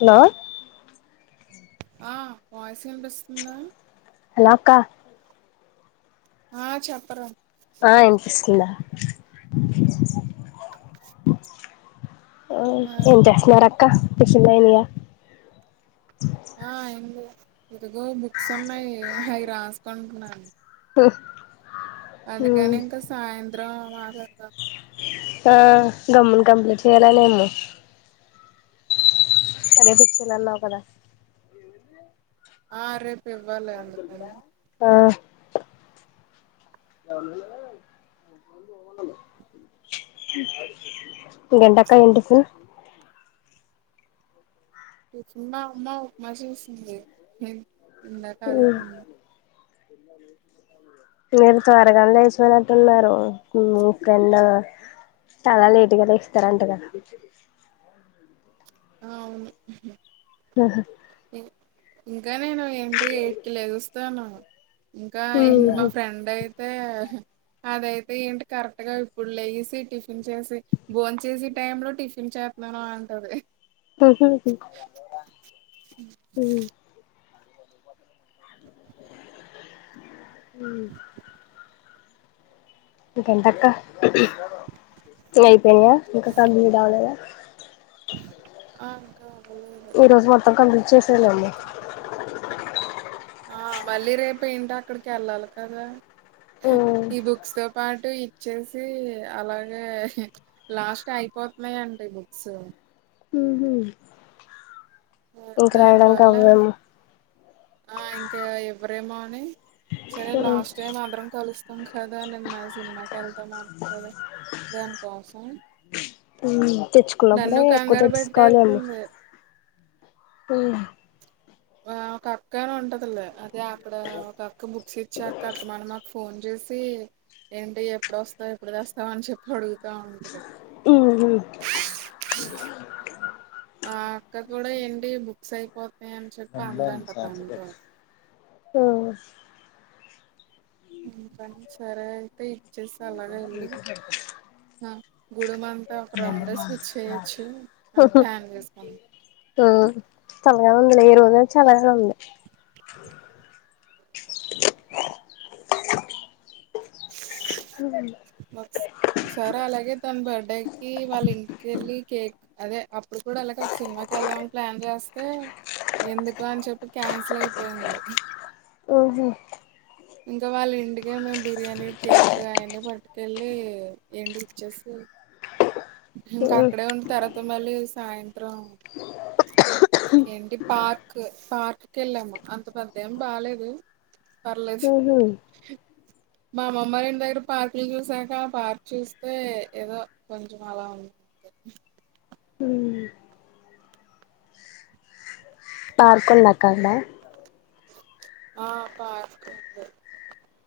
Hello ఆ voice వినిపిస్తుందా హలా అక్క ఆ చెప్పరా ఆ ఇనిపిస్తుందా ఆ ఏం చేస్తున్నారక్క టిఫిన్లు అయినియ ఆ ఏంది ఇదిగో బుక్స్ ఉన్నాయి అవి రాసుకుంటున్న ఉహ్ అందుకనే ఇంకా సాయంత్రం మాట్ల ఆ గొమ్మున కంప్లీట్ చేయాలనేమో సరేపిచ్చలు అన్నావు కదా ఆ రెప్ ఆ ఎ గంటకాయ ఎంటుకు మా అమ్మా ఉప్మా చేసింది ఇందాకా అదే తిన్న మీర్ త్వరగానే లేచిపోయినట్టున్నారు మీ ఫ్రెండ్ చాలా లేట్గా లేస్తారంట గా ఆ అవును ఇంకా నేను ఏంటి ఎయిట్కి లేగుస్తాను ఇంకా ఏంటి మా ఫ్రెండయితే అదయితే ఏంటి కరెక్ట్ గా ఇప్పుడు లేసి టిఫిన్ చేసి బోన్ చేసే టైం లో టిఫిన్ చేత్ నరు అంటది ఉహుహు ఉ ఉ ఇంకెంటక్క ఇంగ అయిపోయినయ ఇంకా కంప్లీట్ అవలేదా ఆ అక్క అవలే ఈ రోజు మొత్తం కంప్లీట్ చేసేయలేమో ఆ మళ్ళీ రేపేంటో అక్కడికెళ్ళాలి కదా ఈ చేసేయాలేమో బుక్స్ తో పాటు ఇచ్చేసి అలాగే లాస్ట్ అయి పోతున్నయండి బుక్సు ఆ ఇంక రాయడానికి దానివల్ల అవ్వేమో ఆ ఇంక ఇవ్వరేమో అని సరే లాస్ట్ టైమ్ అందరం కలుస్తాం కదా నిన్న సినిమాకి వెళ్తాము అనుకోలే దానికోసం ఉ తెచ్చుకున్నప్పుడే నన్ను ఎక్కువ కంగారు తెచ్చెసుకోవాలండీ పెట్టేతుంది ఉ ఆ ఓ అక్క అని ఉంటదిలే అదే అక్కడ ఒక అక్క బుక్స్ ఇచ్చాక అస్తమానం మకు ఫోన్ చేసి ఏంటి ఎప్పుడోస్తావ్ ఎప్పుడు తెస్తావ్ అని చెప్పి అడుగుతా ఉంటది ఉహు ఆ అక్క కూడా ఏంటి బుక్స్ అయిపోత్ య్ అని చెప్పి అందంట తనతోటి ఓస్ ఇంతని సరే అయితే ఇచ్చేసి అలాగే ఎల్లి ఆ గూడెం అంతా ఒక రౌండేస్కోచ్చేయొచ్చు అని ప్లాన్ చేసుకుంది ఆ చల్లగానే ఉందిలే ఈ రోజు చల్లగానే ఉంది ఉ మాక్స్ సరే అలాగే తన బర్త్డే కి వాళ్ళ ఇంటికెళ్ళి కేక్ అదే అప్పుడు కూడా ఇలాగే సినిమాకెళ్దామని ప్లాన్ చేస్తే ఎందుకు అని చెప్పి క్యాన్సిల్ అయిపోయింది ఉహు ఇంకా వాళ్ళింటికే మేము బిర్యానీ కేక్ అయన్ని పట్టుకెళ్ళి ఏండిచ్చేసి ఇంకా అక్కడే ఉండి తర్వాత మళ్ళీ సాయంత్రం [unintelligible] ఏంటి పార్క్ పార్క్ కెళ్ళాము అంత పెద్దేం బాలేేదు పర్లేదు మా అమ్మమ్మ ఇంటి దగ్గర పార్కులు చూసాక పార్క్ చూస్తే ఏదో కొం అలా ఉంది ఊ పార్క్ ఉందక్క అడా ఆ పార్క్ ఉంది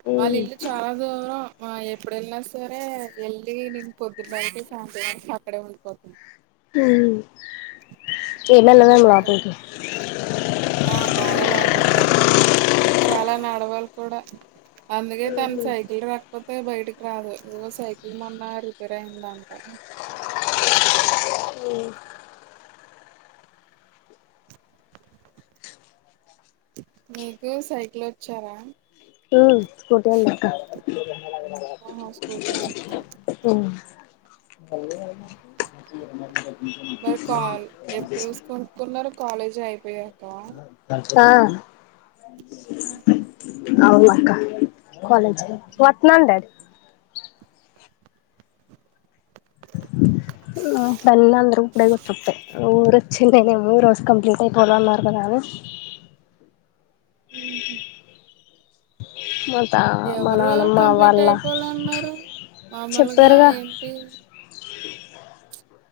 ఇ వాళ్ళిల్లు చాలా దూరం ఆ ఎప్పుడు వెళ్ళిన సరే వెళ్ళి నేను పొద్దున ఎల్లి సాయంత్రం వస్త అక్కడే ఉండిపోతుంది ఊ [unintelligible] లోపలికి ఆ బాగా లోపలికే వెళ్లాలి చాలా నడవాలీ కూడా అందుకే తను సైకిల్ లేకపోతే బయటకి రాదు ఆ సైకిల్ మొన్న రిపేర్ అయిందంట [inaudible] మీకు సైకిల్ వచ్చారా స్కూటి అయితే వచ్చు ఆహ స్కూటీ అంత రాదు కల్ అ మరి కాల్ ఎప్పుడు చూసీ కొనుకున్నారు కాలేజీ అయిపోయాక సా హ అవును అక్క కాలజ్ అయిపోయాక వాట్లుందే స్మెల్ అందరూ ఇప్పుడే గుర్తుతాయి ఊరు వచ్చిండేనేమో రోజు కంప్లీట్ అయిపోదాం అన్నారు కదా అని హ మ్మ్ హ్మ్ మా తా మా ఎవరు నానమ్మ కంప్లీట్ వాళ్ళ అయిపోవాలీ అన్నారు మామూలుగా చెప్పారుగా ఏంటి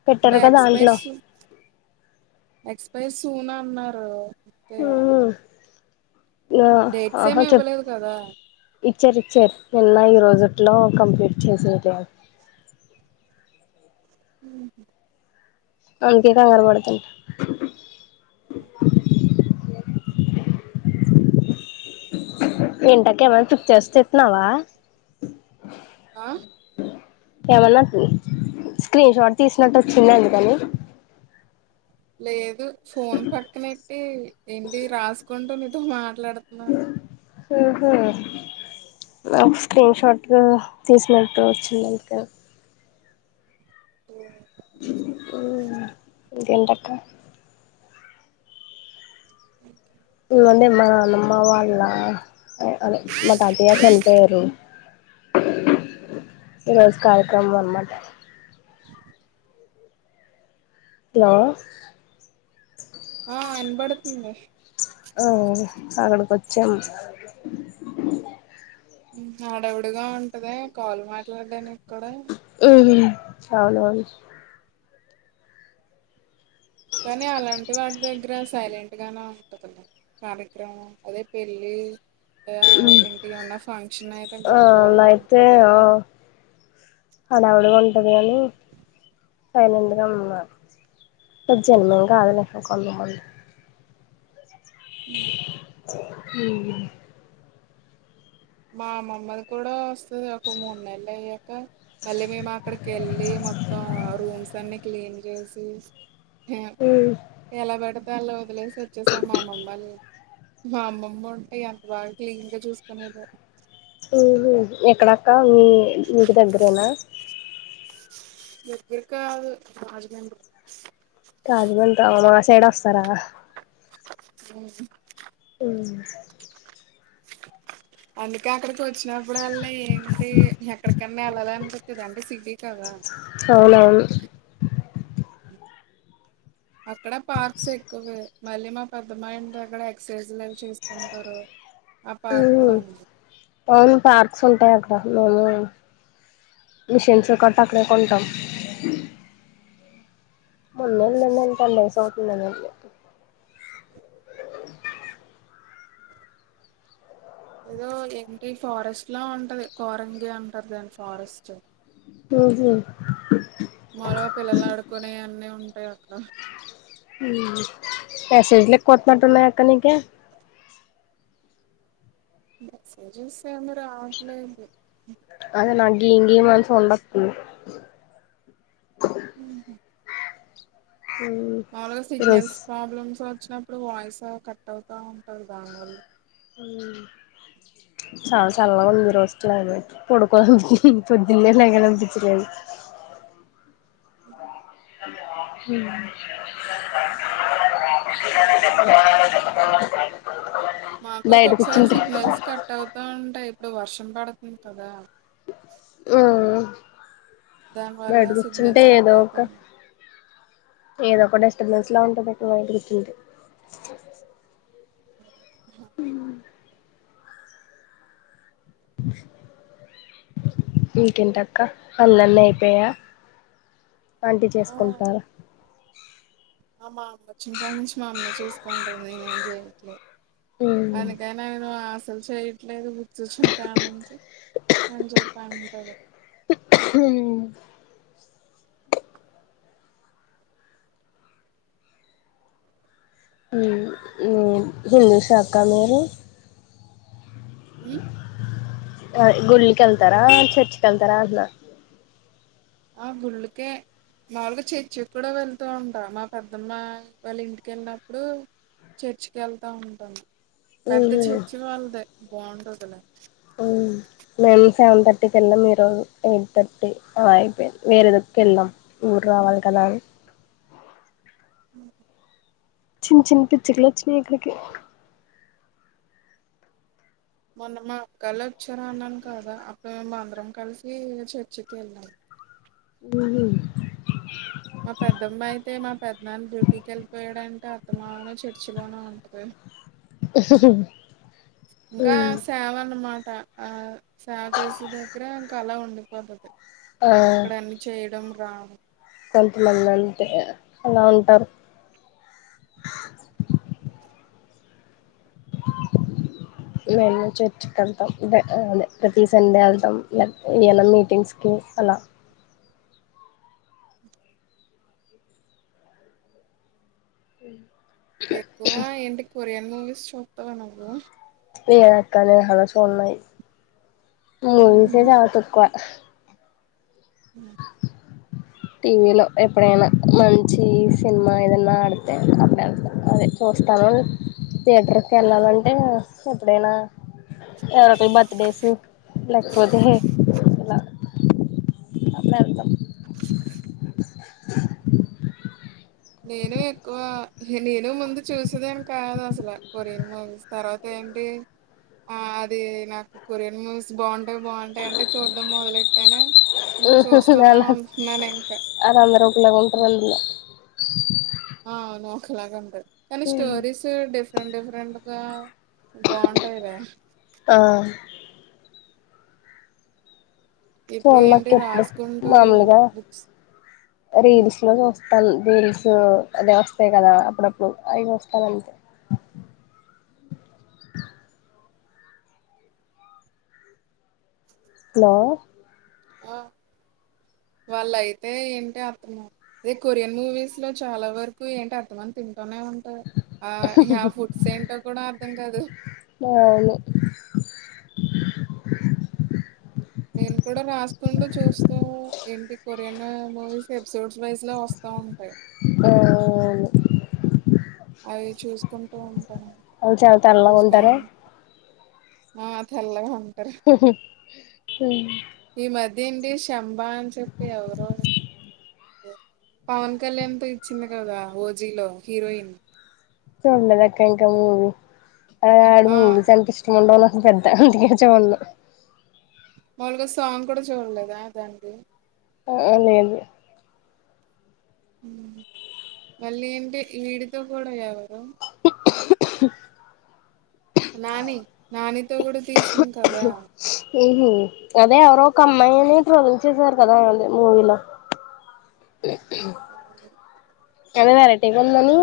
పెట్టారు అంటే కదా ఎక్స్పైర్ దాంట్లో సూ ఎక్స్పైర్ సూన్ అన్నారు అంతే ఆ ఆహా చెప్పు ఇవ్వలేదు కదా ఇచ్చర్ ఇచ్చారు నిన్న ఈ రోజుటులో కంప్లీట్ చేసేద్దా అది ఉహా అందుకే కంగారు పడుతున్న ఇంటా అక్క ఏమైన్నా చుప్ చేస్తేస్తున్నావా ఆ ఏమన్నా స్క్రీన్ షాట్ తీసినట్టు వచ్చింది అందుకని లేదు ఫోన్ పక్కనెట్టి ఏంటి రాసుకుంటూ నీతో మా మాట్లాడుతున్నాను ఆహా నాకు స్క్రీన్ షాట్ తీసినట్టు వచ్చింది అందుకే ఊ ఇంకేంటి అక్క ఏముంది మా అమ్మమ్మ వాళ్ళ మ తాతయా చనిపోయారు ఈరోజు కార్యక్రమం అన్నమాట హలో ఆ వినపడుతంది ఓ అక్కడికి వచ్చాం హడావిడిగా ఉంటదే కాలు మాట్లాడటానికి కూడా ఉహు అవును అవును కానీ అలాంటి వాటి దగ్గ దగ్గర సైలెంట్ గానే ఉంటుంది కార్యక్రమం అదే పెళ్ళి అ ఏంటి ఏమన్నా ఫంక్షన్ అయితే ఆ గోల అలా గోలలా అయితే ఉంటది గానీ హడావిడిగా ఉంటది అని పైన నిండుగా ఉన్నారు ఈ జన్మలో కాదులే కొత్తమంది అ హ్మ్ మా అమమ్మది కూడా వస్తది ఒక మూడు నెలలు అయ్యాక మళ్ళీ మేము అక్కడికి వెళ్ళి మొత్తం ఆ రూమ్స్ అన్ని క్లీన్ చేసి ఎలా పెడితే అలా వదిలేసి వచ్చేసాం మా అమ్మమ్మ లే మా అమ్మమ్మ ఉంటాయి అంత బాగా క్లీన్ గా చూసుకోనేదో ఉహు ఎక్కడక్క మీ నీకు దగ్గరేనా గిర్ గిర్కా గాదు రాజమండ్రి తేడా వస్తారా హు ఉమ్ అందుకే అక్కడికి వచ్చినప్పుడు వల్ల ఏంటి ఎక్కడికన్నా వెళ్ళాలను అనిపిత్తది అండి అవునవును అక్కడ పార్క్స్ ఎక్కువే మళ్ళీ మా పెద్దమ్మ ఇంటి దగ్గరా ఎక్ససైజ్ లు అవి చేసుకుంటారు ఆ పార్క్ కూడా ఉంది అవును పార్క్స్ ఉంటాయి అక్కడ మేము మిషన్స్ [unintelligible] కొంటాం మొన్న వెళ్లిండా అంటాండే సౌత్ [unintelligible] ఏదో ఏంటి ఫారెస్ట్ లా ఉంటది కోరంగి అంటారు దాని ఫారెస్ట్ ఉహు మరో పిల్లలు ఆడుకునే అన్నీ ఉంటాయి అక్కడ ఉమ్ మెసేజ్లు ఎక్కువ వస్తున్నట్లు ఉన్నాయి అక్కా నీకే మెసేజెస్ ఏమి రావట్లేదు అదే నాకు గిమ్ గిమ్ అని సౌండ్ వస్తుంది ఉహు మాములుగా ఈరోజు సిగ్నల్స్ ప్రాబ్లమ్స్ వచ్చినప్పుడు వాయిస్ కట్ అవుతా ఉంటాది దానివల్ల ఉమ్ చాలా చల్లగా ఉంది ఈ రోజు క్లైమేట్ పొడుకోవాలి అనివిస్తుంది పొద్దునే లెగాలి అనిపించలేదు [unintelligible] అ [unintelligible] [unintelligible] మాకు బయట ఒక్కొక్కసారి కూర్చుంటే సిగ్నల్స్ కట్ అవుతా ఉంటాయి ఇప్పుడు వర్షం పడతుంది కదా ఓహో దాని వల్ల సిగ్నల్స్ కట్ అవుతా ఉంటాయి ఏదో ఒక డిస్టబేన్స్ లా ఉంటది ఇటు బయట కూర్చుంటే ఉమ్ బ ఇంకేంటి అక్క పనులన్నీ అయిపోయాయా ఆంటీ ఆ, చేసుకుంటార ఆ మా అమ్మ వచ్చిన కాడ ఉమ్ అందుకే నేను ఆశలు చేయట్లేదు బుక్స్ వచ్చినకాడ నుంచి అని చెప్పి అంటాది [inaudible] హిందీషాక్క మీరు ఉమ్ ఆ గుళ్కి వెళ్తారా చర్చికి వెళ్తారా అంటున్నా ఆ గుళ్ళకే మాలుగా చర్చికి కూడా వెళ్తూ ఉంటా మా పెద్దమ్మ వాళ్ళ ఇంటిక వెళ్ళినప్పుడు చర్చికి వెళ్తా ఉంటను పెద్ద చర్చి వాళ్ళది బాగుంటదిలే ఉమ్ మేము సెవెన్ థర్టీకి వెళ్ళాం మీరోజు ఎయిట్ థర్టీ అలా అయిపోయాంది వేరే దుక్కుకి వెళ్ళాం ఊరు రావాలి కదా అని అ చిన్న చిన్న పిచ్చుకులు వచ్చినాయి ఇక్కడికి మొన్న మా అక్కళ వచ్చారా అన్నాను కదా అప్పుడు మేము అందరం కలిసి చర్చికి వెళ్ళాము ఉహు మా పెద్దమ్మ అయితే మా పెద్ద నాన్న డ్యూటీకి వెళ్ళిపోయాడంటే ఆస్తమను చర్చిలోనే వుంటది [inaudible] ఇంకా సేవ అన్నమాట ఆ సేవ చేసే దగ్గర ఇంక అలా ఉండిపోతది ఆ ఇక్కడ అన్ని చేయడం రావడం కొంతమంది అంతే అలా ఉంటారు [inaudible] [inaudible] మేము చర్చికి వెళ్తాం అదే ప్రతి సండే వెళ్తాం ఏవన్నా మీటింగ్స్ కి లా [inaudible] ఎక్కువ ఏంటి కొరియన్ మూవీస్ చూస్తావా నువ్వు [unintelligible] [unintelligible] ఉన్నాయి మూవీస్ ఏ మ్మ్. చాలా తక్కువ హామ్ టీవీలో ఎప్పుడైనా మంచి సినిమా ఏదన్నా ఆడితే అప్పుడు వెళ్తా అదే ఇస్తానం థియేటర్కి వెళ్ళాలంటే ఎప్పుడైనా ఎవరిదన్న బర్త్ డేస్ లేకపోతే ఎలా అప్పుడు వెళ్తాం [unintelligible] నేను ఎక్కువ నేను ముందు చూసేదాన్ని కాదు అసలు కొరియన్ మూవీస్ తర్వాత అంటే ఆ అది నాకు కొరియన్ మూవీస్ బాగుంటే అవి బాగుంటాయి అంటే చూడ్డం మొదలెట్టేనే ఇంక చూస్తూనే అలా ఉంటున్నాను ఇంకా అది అందరూ ఒకేలాగా ఉంటారు అందులో [unintelligible] ఆ అవును ఒకలాగా ఉంటారు కానీ స్టోరీస్ డిఫరెంట్ డిఫరెంట్ డిఫరెంట్ గా బాగుంటాయి ర ఆ ఇప్పుడు ఏంటి చూడనక్క ఎప్పుడు రాసుకుంటూ మామూలుగా బుక్స్ రీల్స్ లో చూస్తా రీల్స్ అదే వస్తాయి కదా అప్పుడప్పుడు అవి చూస్తాను అంతే హలో వాళ్ళ అయితే ఏంటి అర్థమ అదే కొరియన్ మూవీస్ లో చాలా వరకు ఏంటి అర్థమని తి నే ఉంటారు ఆ ఆ ఫుడ్స్ ఏంటో కూడా అర్ధం కాదు అవును నేను కూడా ఎప్పుడన్నా మూవీస్ ఎపిసోడ్స్ వైజ్ లో వస్తా ఉంటాయి ఆ అవును అవి చూసుకుంటూ ఉంటా వాళ్ళు చాలా తెల్లగా ఉంటారే ఆ తెల్లాగా ఉంటా [inaudible] ఈ మధ్య ఏంటి శంబా అని చెప్పి ఎవరో పవన్ కళ్యాణ్ తో ఇచ్చింది కదా ఓజీలో హీరోయిన్ చూడలేదక్క ఇంకా మూవి అ ఆడు ఆ మూవీస్ అంటే ఇష్టముండవు నాకు పెద్ద అందుకే చూడను మాములుగా సాంగ్ కూడా చూడలేదా దానికి ఆ లేదు మళ్ళీ ఏంటి వీడితో కూడా ఎవరు [inaudible] నాని నానితో కూడా తీసింది కదా హుహు అదే ఎవరో ఒక అమ్మాయని ట్రోలింగ్ చేసారు కదా మూవీలో [unintelligible] అదే మరి వెరటీగా ఉందని